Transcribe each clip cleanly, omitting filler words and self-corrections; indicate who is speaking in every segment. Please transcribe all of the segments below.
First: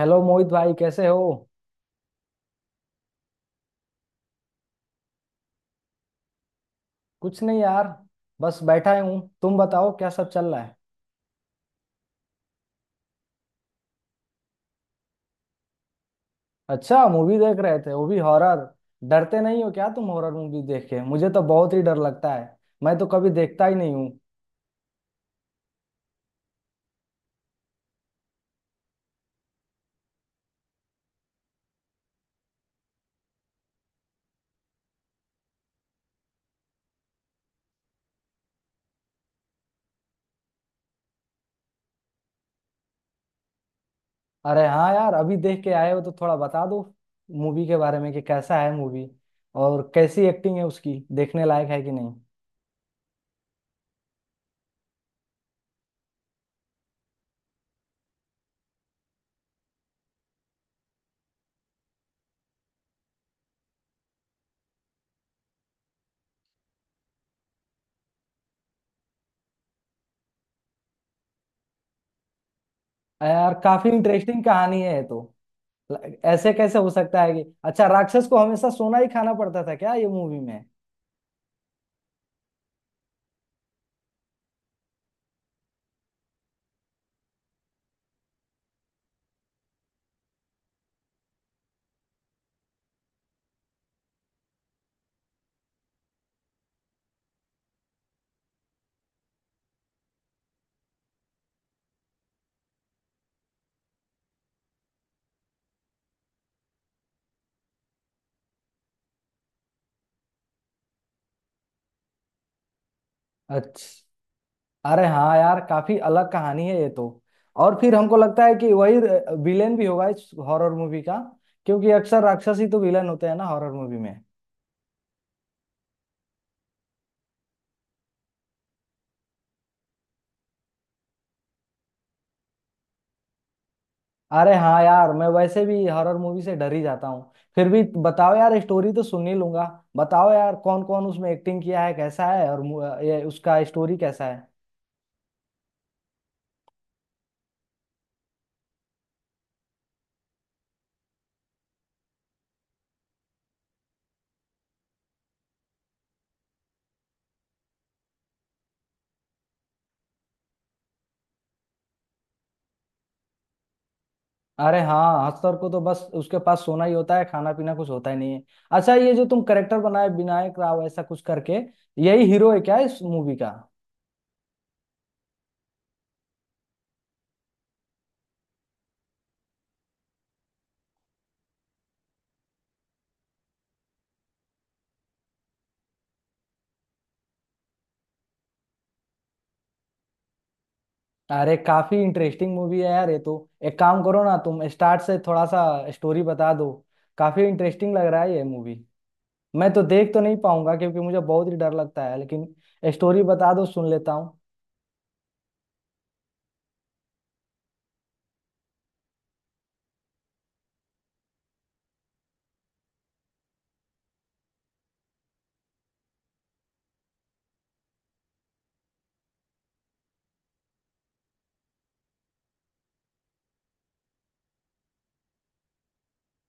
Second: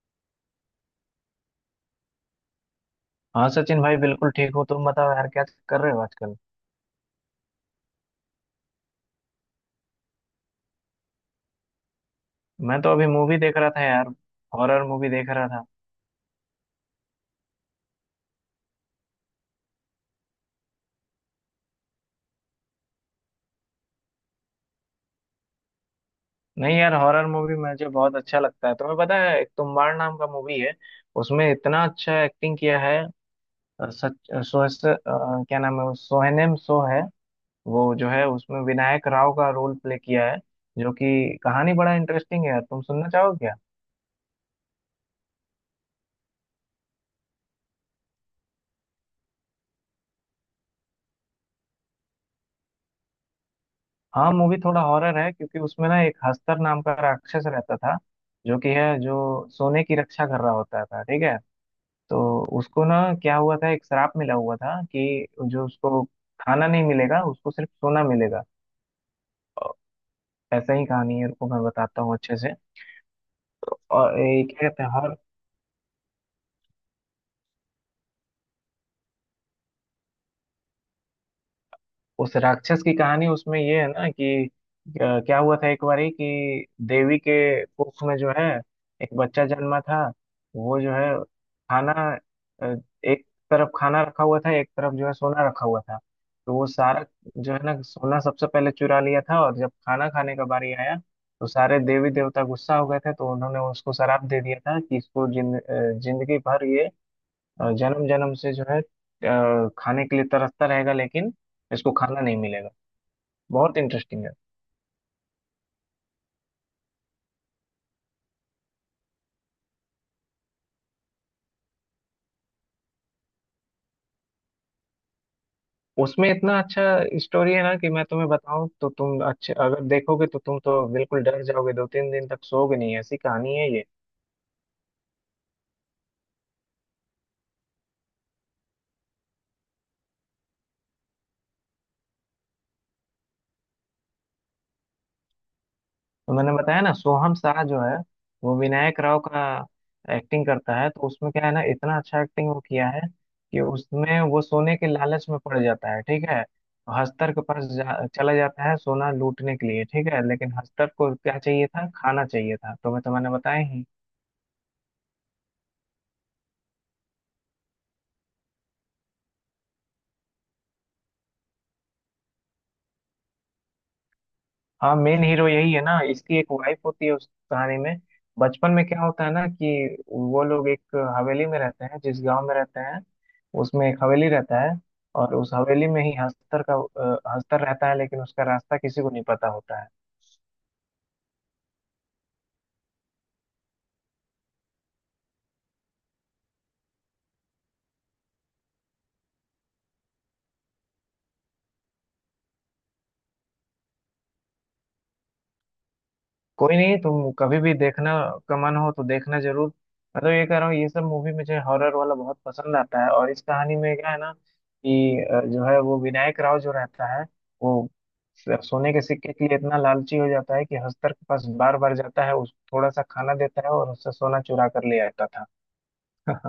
Speaker 1: Hello Mohit भाई, कैसे हो।
Speaker 2: हाँ सचिन भाई, बिल्कुल ठीक हो। तुम बताओ यार, क्या कर रहे हो आजकल।
Speaker 1: कुछ नहीं यार, बस बैठा ही हूँ। तुम बताओ क्या सब चल रहा है।
Speaker 2: मैं तो अभी मूवी देख रहा था यार, हॉरर मूवी देख रहा था।
Speaker 1: अच्छा, मूवी देख रहे थे, वो भी हॉरर। डरते नहीं हो क्या तुम हॉरर मूवी देख के। मुझे तो बहुत ही डर लगता है, मैं तो कभी देखता ही नहीं हूँ।
Speaker 2: नहीं यार, हॉरर मूवी मुझे बहुत अच्छा लगता है। तुम्हें पता है, एक तुम्बाड़ नाम का मूवी है, उसमें इतना अच्छा एक्टिंग किया है। अ, सच अ, सो, स- अ, क्या नाम है सोहनेम सो है। वो जो है, उसमें विनायक राव का रोल प्ले किया है, जो कि कहानी बड़ा इंटरेस्टिंग है यार। तुम सुनना चाहोगे।
Speaker 1: अरे हाँ यार, अभी देख के आए हो तो थोड़ा बता दो मूवी के बारे में कि कैसा है मूवी। और कैसी एक्टिंग है उसकी, देखने लायक है कि नहीं।
Speaker 2: हाँ, मूवी थोड़ा हॉरर है, क्योंकि उसमें ना एक हस्तर नाम का राक्षस रहता था, जो कि है, जो सोने की रक्षा कर रहा होता था। ठीक है, तो उसको ना क्या हुआ था, एक श्राप मिला हुआ था कि जो उसको खाना नहीं मिलेगा, उसको सिर्फ सोना मिलेगा। और ऐसा ही कहानी है। रुको, मैं बताता हूँ अच्छे से।
Speaker 1: अरे यार, काफी
Speaker 2: और
Speaker 1: इंटरेस्टिंग
Speaker 2: ये क्या
Speaker 1: कहानी
Speaker 2: कहते हैं,
Speaker 1: है ये तो। ऐसे कैसे हो सकता है कि अच्छा राक्षस को हमेशा सोना ही खाना पड़ता था क्या ये मूवी में।
Speaker 2: उस राक्षस की कहानी उसमें ये है ना कि क्या हुआ था, एक बारी कि देवी के कुख में जो है, एक बच्चा जन्मा था। वो जो है, खाना अ, एक तरफ खाना रखा हुआ था, एक तरफ जो है सोना रखा हुआ था। तो वो सारा जो है ना, सोना सबसे पहले चुरा लिया था, और जब खाना खाने का बारी आया, तो सारे देवी देवता गुस्सा हो गए थे, तो उन्होंने उसको श्राप दे दिया था कि इसको जिंदगी भर ये जन्म जन्म से जो है खाने के लिए तरसता रहेगा, लेकिन इसको खाना नहीं मिलेगा। बहुत
Speaker 1: अच्छा।
Speaker 2: इंटरेस्टिंग है।
Speaker 1: अरे हाँ यार, काफी अलग कहानी है ये तो। और फिर हमको लगता है कि वही विलेन भी होगा इस हॉरर मूवी का, क्योंकि अक्सर राक्षस ही तो विलेन होते हैं ना हॉरर मूवी में।
Speaker 2: उसमें इतना अच्छा स्टोरी है ना, कि मैं तुम्हें बताऊं तो तुम अच्छे अगर देखोगे तो तुम तो बिल्कुल डर जाओगे, दो तीन दिन तक सोओगे नहीं, ऐसी कहानी है ये।
Speaker 1: अरे हाँ यार, मैं वैसे भी हॉरर मूवी से डर ही जाता हूँ, फिर भी बताओ यार, स्टोरी तो सुन ही लूंगा। बताओ यार, कौन कौन उसमें एक्टिंग किया है, कैसा है, और ये उसका स्टोरी कैसा है।
Speaker 2: तो मैंने बताया ना, सोहम शाह जो है वो विनायक राव का एक्टिंग करता है। तो उसमें क्या है ना, इतना अच्छा एक्टिंग वो किया है, कि उसमें वो सोने के लालच में पड़ जाता है। ठीक है, हस्तर के पास चला जाता है सोना लूटने के लिए। ठीक है, लेकिन हस्तर को क्या चाहिए था, खाना चाहिए था। तो मैं तो मैंने बताया ही।
Speaker 1: अरे हाँ, हस्तर को तो बस उसके पास सोना ही होता है, खाना पीना कुछ होता ही नहीं है। अच्छा, ये जो तुम करेक्टर बनाए विनायक राव ऐसा कुछ करके, यही हीरो है क्या इस मूवी का।
Speaker 2: हाँ, मेन हीरो यही है ना। इसकी एक वाइफ होती है उस कहानी में। बचपन में क्या होता है ना कि वो लोग एक हवेली में रहते हैं, जिस गांव में रहते हैं उसमें एक हवेली रहता है, और उस हवेली में ही हस्तर का हस्तर रहता है, लेकिन उसका रास्ता किसी को नहीं पता होता है।
Speaker 1: अरे काफी इंटरेस्टिंग मूवी है यार ये तो। एक काम करो ना, तुम स्टार्ट से थोड़ा सा स्टोरी बता दो। काफी इंटरेस्टिंग लग रहा है ये मूवी। मैं तो देख तो नहीं पाऊंगा क्योंकि मुझे बहुत ही डर लगता है, लेकिन स्टोरी बता दो, सुन लेता हूँ।
Speaker 2: कोई नहीं, तुम कभी भी देखना का मन हो तो देखना जरूर। मैं तो ये कह रहा हूँ, ये सब मूवी मुझे हॉरर वाला बहुत पसंद आता है। और इस कहानी में क्या है ना कि जो है वो विनायक राव जो रहता है, वो सोने के सिक्के के लिए इतना लालची हो जाता है कि हस्तर के पास बार बार जाता है, उस थोड़ा सा खाना देता है और उससे सोना चुरा कर ले आता था।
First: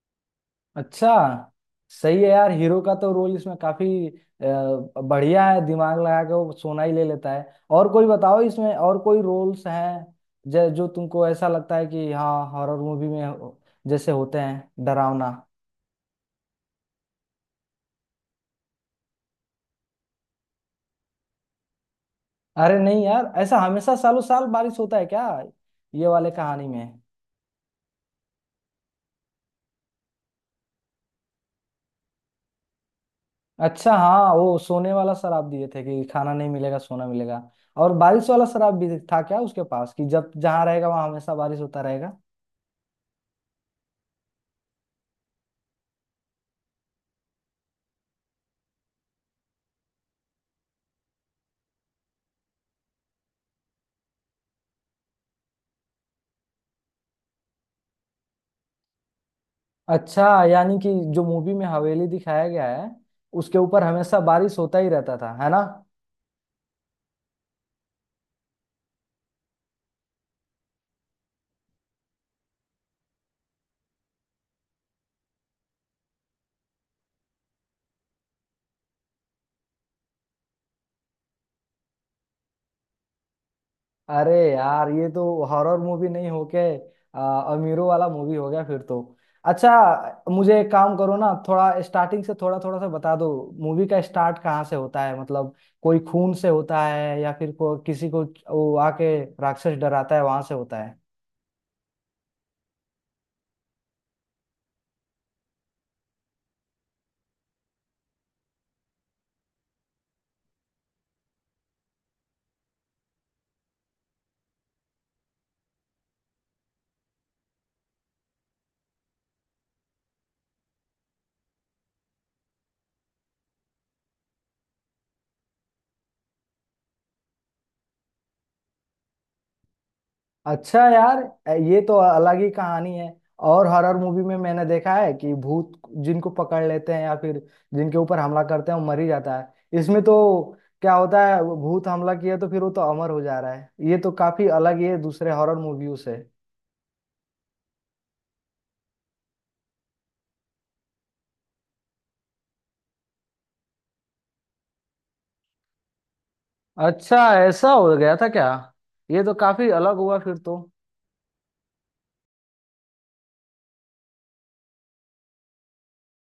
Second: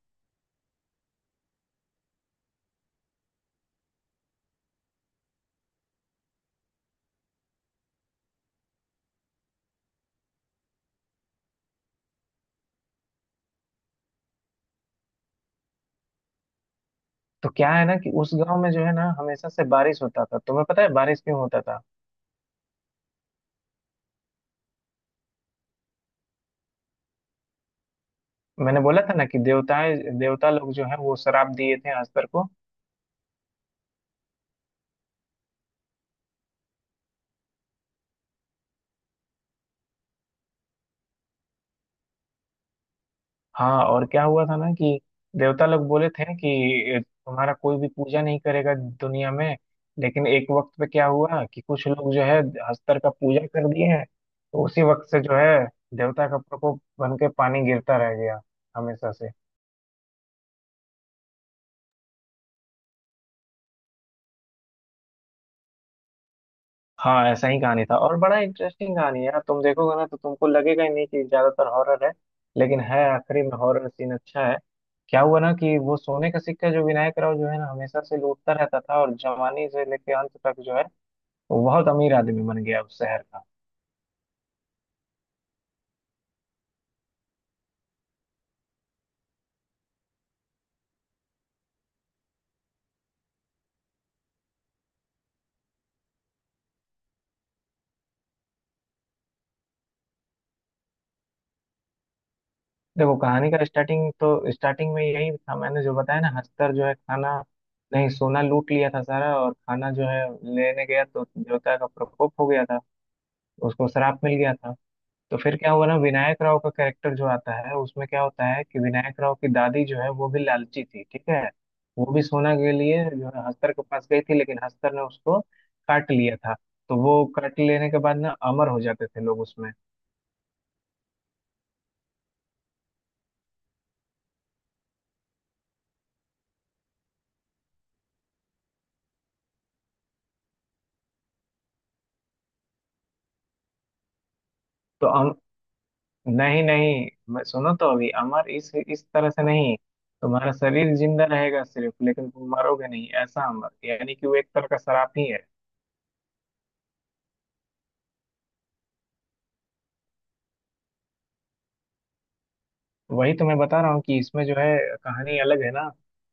Speaker 1: अच्छा। सही है यार, हीरो का तो रोल इसमें काफी बढ़िया है, दिमाग लगा के वो सोना ही ले लेता है। और कोई बताओ, इसमें और कोई रोल्स हैं जो जो तुमको ऐसा लगता है कि हाँ, हॉरर मूवी में जैसे होते हैं डरावना।
Speaker 2: तो क्या है ना कि उस गांव में जो है ना, हमेशा से बारिश होता था। तुम्हें पता है बारिश क्यों होता था।
Speaker 1: अरे नहीं यार, ऐसा हमेशा सालों साल बारिश होता है क्या ये वाले कहानी में।
Speaker 2: मैंने बोला था ना कि देवताएं देवता लोग जो है, वो श्राप दिए थे हस्तर को।
Speaker 1: अच्छा हाँ, वो सोने वाला शराब दिए थे कि खाना नहीं मिलेगा, सोना मिलेगा। और बारिश वाला शराब भी था क्या उसके पास कि जब जहाँ रहेगा वहाँ हमेशा बारिश होता रहेगा।
Speaker 2: हाँ, और क्या हुआ था ना कि देवता लोग बोले थे कि तुम्हारा कोई भी पूजा नहीं करेगा दुनिया में। लेकिन एक वक्त पे क्या हुआ, कि कुछ लोग जो है हस्तर का पूजा कर दिए हैं, तो उसी वक्त से जो है देवता का प्रकोप बन के पानी गिरता रह गया हमेशा से।
Speaker 1: अच्छा, यानी कि जो मूवी में हवेली दिखाया गया है उसके ऊपर हमेशा बारिश होता ही रहता था, है ना।
Speaker 2: हाँ, ऐसा ही कहानी था। और बड़ा इंटरेस्टिंग कहानी है यार, तुम देखोगे ना तो तुमको लगेगा ही नहीं कि ज्यादातर हॉरर है, लेकिन है, आखिरी में हॉरर सीन अच्छा है। क्या हुआ ना कि वो सोने का सिक्का जो विनायक राव जो है ना, हमेशा से लूटता रहता था, और जवानी से लेके अंत तक जो है, वो बहुत अमीर आदमी बन गया उस शहर का।
Speaker 1: अरे यार ये तो हॉरर मूवी नहीं होके अमीरों वाला मूवी हो गया फिर तो। अच्छा, मुझे एक काम करो ना, थोड़ा स्टार्टिंग से थोड़ा थोड़ा सा बता दो। मूवी का स्टार्ट कहाँ से होता है, मतलब कोई खून से होता है या फिर किसी को वो आके राक्षस डराता है वहां से होता है।
Speaker 2: देखो, कहानी का स्टार्टिंग तो स्टार्टिंग में यही था, मैंने जो बताया ना, हस्तर जो है खाना नहीं सोना लूट लिया था सारा, और खाना जो है लेने गया तो देवता का प्रकोप हो गया था, उसको श्राप मिल गया था। तो फिर क्या हुआ ना, विनायक राव का कैरेक्टर जो आता है, उसमें क्या होता है कि विनायक राव की दादी जो है, वो भी लालची थी। ठीक है, वो भी सोना के लिए जो है हस्तर के पास गई थी, लेकिन हस्तर ने उसको काट लिया था। तो वो काट लेने के बाद ना अमर हो जाते थे लोग उसमें।
Speaker 1: अच्छा यार, ये तो अलग ही कहानी है। और हॉरर मूवी में मैंने देखा है कि भूत जिनको पकड़ लेते हैं या फिर जिनके ऊपर हमला करते हैं वो मर ही जाता है। इसमें तो क्या होता है, वो भूत हमला किया तो फिर वो तो अमर हो जा रहा है, ये तो काफी अलग ही है
Speaker 2: तो
Speaker 1: दूसरे हॉरर मूवियों से।
Speaker 2: नहीं नहीं, मैं सुनो तो, अभी अमर इस तरह से नहीं, तुम्हारा शरीर जिंदा रहेगा सिर्फ, लेकिन तुम मरोगे नहीं, ऐसा अमर, यानी कि वो एक तरह का श्राप ही है।
Speaker 1: अच्छा, ऐसा हो गया था क्या। ये तो काफी अलग हुआ फिर तो।
Speaker 2: वही तो मैं बता रहा हूँ कि इसमें जो है कहानी अलग है ना।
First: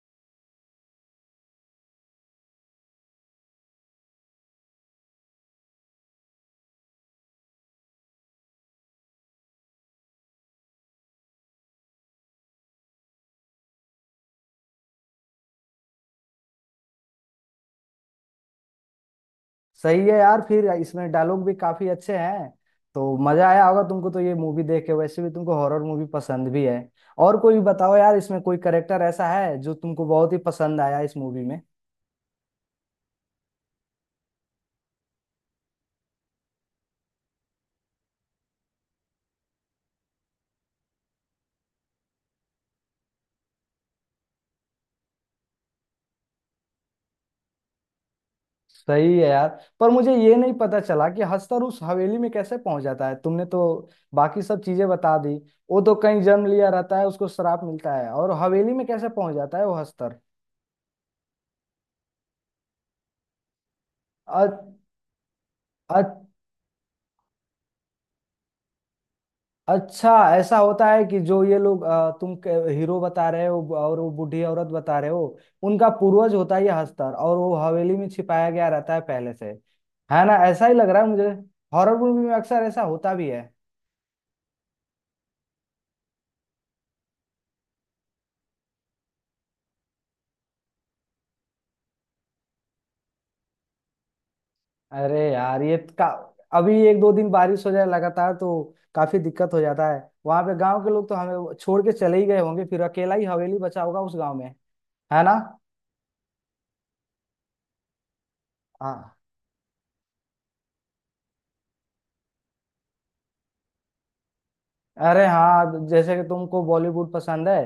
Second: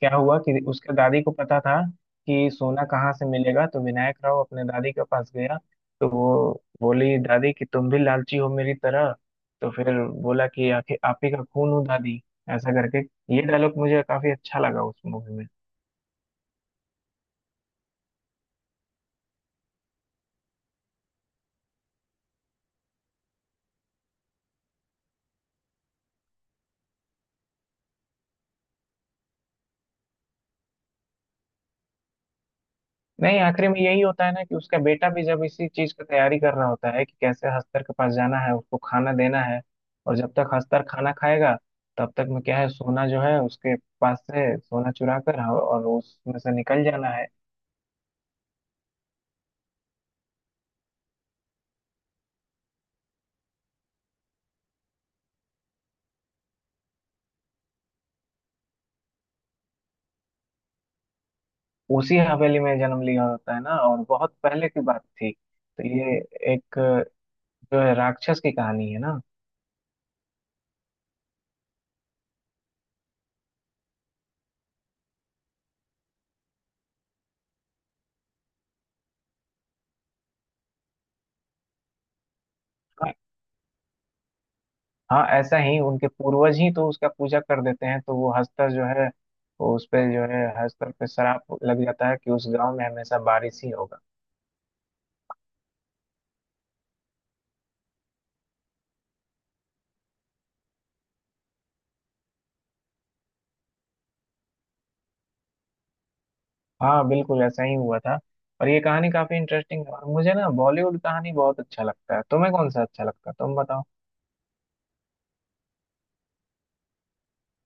Speaker 2: क्या हुआ कि उसके दादी को पता था कि सोना कहाँ से मिलेगा, तो विनायक राव अपने दादी के पास गया, तो वो बोली दादी कि तुम भी लालची हो मेरी तरह। तो फिर बोला कि आखिर आप ही का खून हूँ दादी, ऐसा करके। ये डायलॉग मुझे काफी अच्छा लगा उस मूवी में।
Speaker 1: सही है यार, फिर इसमें डायलॉग भी काफी अच्छे हैं, तो मजा आया होगा तुमको तो ये मूवी देख के। वैसे भी तुमको हॉरर मूवी पसंद भी है। और कोई बताओ यार, इसमें कोई करेक्टर ऐसा है जो तुमको बहुत ही पसंद आया इस मूवी में।
Speaker 2: नहीं, आखिरी में यही होता है ना कि उसका बेटा भी जब इसी चीज का तैयारी कर रहा होता है, कि कैसे हस्तर के पास जाना है, उसको खाना देना है, और जब तक हस्तर खाना खाएगा तब तक में क्या है, सोना जो है उसके पास से सोना चुरा कर, हाँ, और उसमें से निकल जाना है।
Speaker 1: सही है यार, पर मुझे ये नहीं पता चला कि हस्तर उस हवेली में कैसे पहुंच जाता है। तुमने तो बाकी सब चीजें बता दी। वो तो कहीं जन्म लिया रहता है, उसको श्राप मिलता है, और हवेली में कैसे पहुंच जाता है वो हस्तर।
Speaker 2: उसी हवेली में जन्म लिया होता है ना, और बहुत पहले की बात थी, तो ये
Speaker 1: अ-
Speaker 2: एक जो है राक्षस की कहानी है ना।
Speaker 1: अच्छा, ऐसा होता है कि जो ये लोग तुम हीरो बता रहे हो और वो बूढ़ी औरत बता रहे हो, उनका पूर्वज होता है ये हस्तर और वो हवेली में छिपाया गया रहता है पहले से, है ना। ऐसा ही लग रहा है मुझे, हॉरर मूवी में अक्सर ऐसा होता भी है।
Speaker 2: हाँ, ऐसा ही, उनके पूर्वज ही तो उसका पूजा कर देते हैं, तो वो हस्तर जो है, वो उस पे जो है हस्तर पे श्राप लग जाता है कि उस गांव में हमेशा बारिश ही होगा।
Speaker 1: अरे यार, ये का अभी एक दो दिन बारिश हो जाए लगातार तो काफी दिक्कत हो जाता है। वहां पे गांव के लोग तो हमें छोड़ के चले ही गए होंगे, फिर अकेला ही हवेली बचा होगा उस गांव में, है ना।
Speaker 2: हाँ, बिल्कुल ऐसा ही हुआ था। और ये कहानी
Speaker 1: हाँ।
Speaker 2: काफी इंटरेस्टिंग है, और मुझे ना बॉलीवुड कहानी बहुत अच्छा लगता है। तुम्हें कौन सा अच्छा लगता है, तुम बताओ।
Speaker 1: अरे हाँ, जैसे कि तुमको बॉलीवुड पसंद है,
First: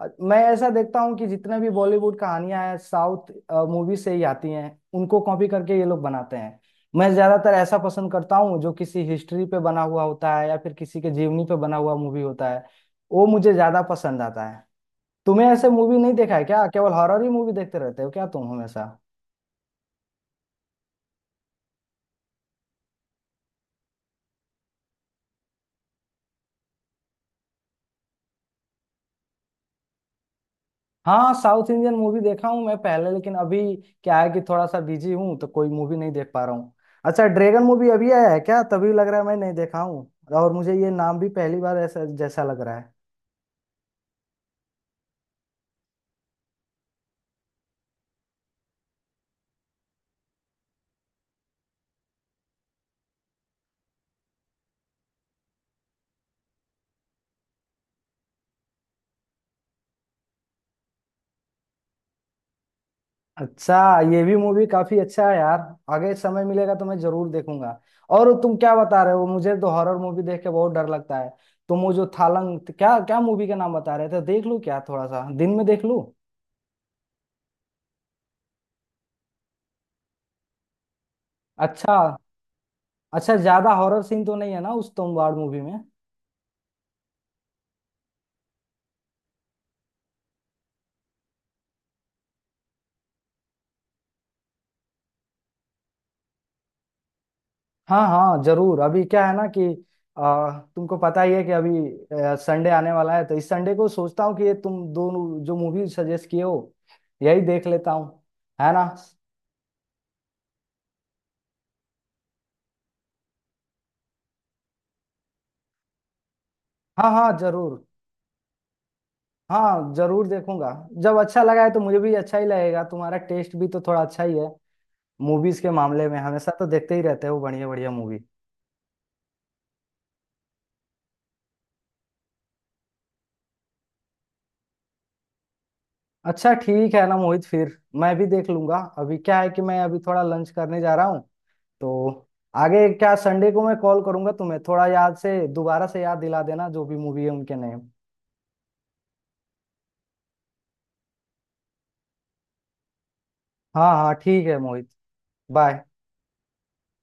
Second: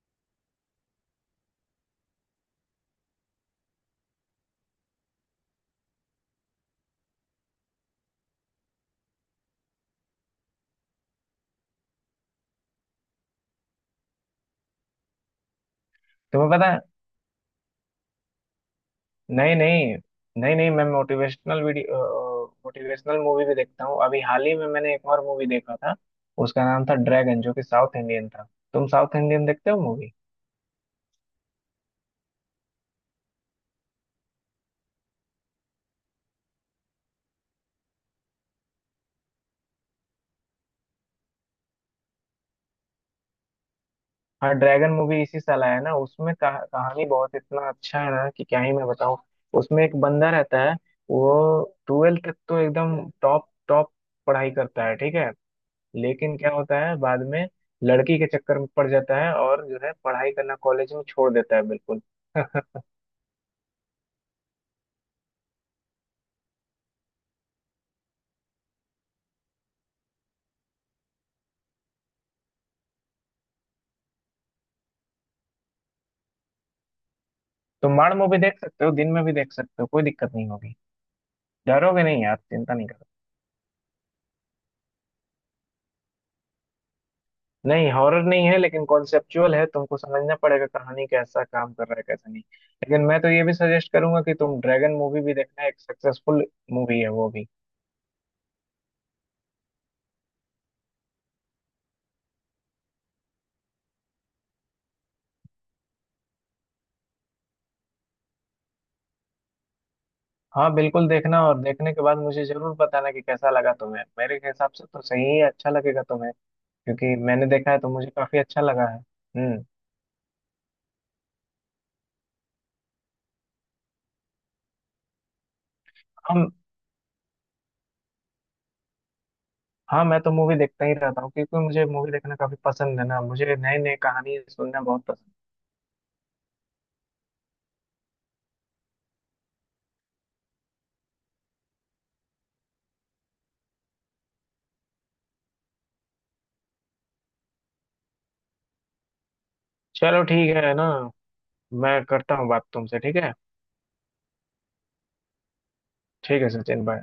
Speaker 1: मैं ऐसा देखता हूँ कि जितने भी बॉलीवुड कहानियां हैं साउथ मूवी से ही आती हैं, उनको कॉपी करके ये लोग बनाते हैं। मैं ज्यादातर ऐसा पसंद करता हूँ जो किसी हिस्ट्री पे बना हुआ होता है या फिर किसी के जीवनी पे बना हुआ मूवी होता है, वो मुझे ज्यादा पसंद आता है। तुम्हें ऐसे मूवी नहीं देखा है
Speaker 2: तुम्हें
Speaker 1: क्या,
Speaker 2: पता है,
Speaker 1: केवल हॉरर ही मूवी देखते रहते हो क्या तुम हमेशा।
Speaker 2: नहीं नहीं, नहीं नहीं, मैं मोटिवेशनल वीडियो, मोटिवेशनल मूवी भी देखता हूँ। अभी हाल ही में मैंने एक और मूवी देखा था, उसका नाम था ड्रैगन, जो कि साउथ इंडियन था। तुम साउथ इंडियन देखते हो मूवी।
Speaker 1: हाँ, साउथ इंडियन मूवी देखा हूँ मैं पहले, लेकिन अभी क्या है कि थोड़ा सा बिजी हूँ तो कोई मूवी नहीं देख पा रहा हूँ। अच्छा ड्रैगन मूवी अभी आया है क्या, तभी लग रहा है मैं नहीं देखा हूँ। और मुझे ये नाम भी पहली बार ऐसा जैसा लग रहा है।
Speaker 2: हाँ, ड्रैगन मूवी इसी साल आया ना, उसमें कहानी बहुत इतना अच्छा है ना, कि क्या ही मैं बताऊं। उसमें एक बंदा रहता है, वो ट्वेल्थ तक तो एकदम टॉप टॉप पढ़ाई करता है। ठीक है, लेकिन क्या होता है बाद में, लड़की के चक्कर में पड़ जाता है और जो है पढ़ाई करना कॉलेज में छोड़ देता है बिल्कुल।
Speaker 1: अच्छा, ये भी मूवी काफी अच्छा है यार, आगे समय मिलेगा तो मैं जरूर देखूंगा। और तुम क्या बता रहे हो, मुझे तो हॉरर मूवी देख के बहुत डर लगता है। तुम वो जो थालंग क्या क्या मूवी का नाम बता रहे थे, देख लूँ क्या थोड़ा सा दिन में देख लूँ।
Speaker 2: तो माड़ मूवी देख सकते हो, दिन में भी देख सकते हो, कोई दिक्कत नहीं होगी।
Speaker 1: अच्छा।
Speaker 2: डरोगे नहीं आप, चिंता नहीं।
Speaker 1: अच्छा, ज्यादा हॉरर सीन तो नहीं है ना उस तोमवार मूवी में।
Speaker 2: नहीं, हॉरर नहीं है, लेकिन कॉन्सेप्चुअल है, तुमको समझना पड़ेगा कहानी कैसा काम कर रहा है कैसा नहीं। लेकिन मैं तो ये भी सजेस्ट करूंगा कि तुम ड्रैगन मूवी भी देखना, एक सक्सेसफुल मूवी है वो भी।
Speaker 1: हाँ हाँ जरूर। अभी क्या है ना कि तुमको पता ही है कि अभी संडे आने वाला है, तो इस संडे को सोचता हूँ कि ये तुम दोनों जो मूवी सजेस्ट किए हो, यही देख लेता हूँ, है ना।
Speaker 2: हाँ, बिल्कुल देखना, और देखने के बाद मुझे जरूर बताना कि कैसा लगा तुम्हें। मेरे हिसाब से तो सही ही अच्छा लगेगा तुम्हें,
Speaker 1: हाँ
Speaker 2: क्योंकि
Speaker 1: हाँ
Speaker 2: मैंने देखा है
Speaker 1: जरूर।
Speaker 2: तो मुझे काफी अच्छा लगा है। हम्म।
Speaker 1: हाँ जरूर देखूंगा। जब अच्छा लगा है तो मुझे भी अच्छा ही लगेगा, तुम्हारा टेस्ट भी तो थोड़ा अच्छा ही है मूवीज के मामले में, हमेशा
Speaker 2: हम।
Speaker 1: तो देखते ही रहते हो बढ़िया बढ़िया मूवी।
Speaker 2: हाँ, मैं तो मूवी देखता ही रहता हूँ, क्योंकि मुझे मूवी देखना काफी पसंद है ना, मुझे नई नई कहानी सुनना बहुत पसंद है।
Speaker 1: अच्छा ठीक है ना मोहित, फिर मैं भी देख लूंगा। अभी क्या है कि मैं अभी थोड़ा लंच करने जा रहा हूँ, तो आगे क्या संडे को मैं कॉल करूंगा तुम्हें, थोड़ा याद से दोबारा से याद दिला देना जो भी मूवी है उनके नेम।
Speaker 2: चलो ठीक है ना, मैं करता हूँ बात तुमसे, ठीक है।
Speaker 1: हाँ हाँ ठीक है मोहित, बाय।
Speaker 2: ठीक है सचिन, बाय।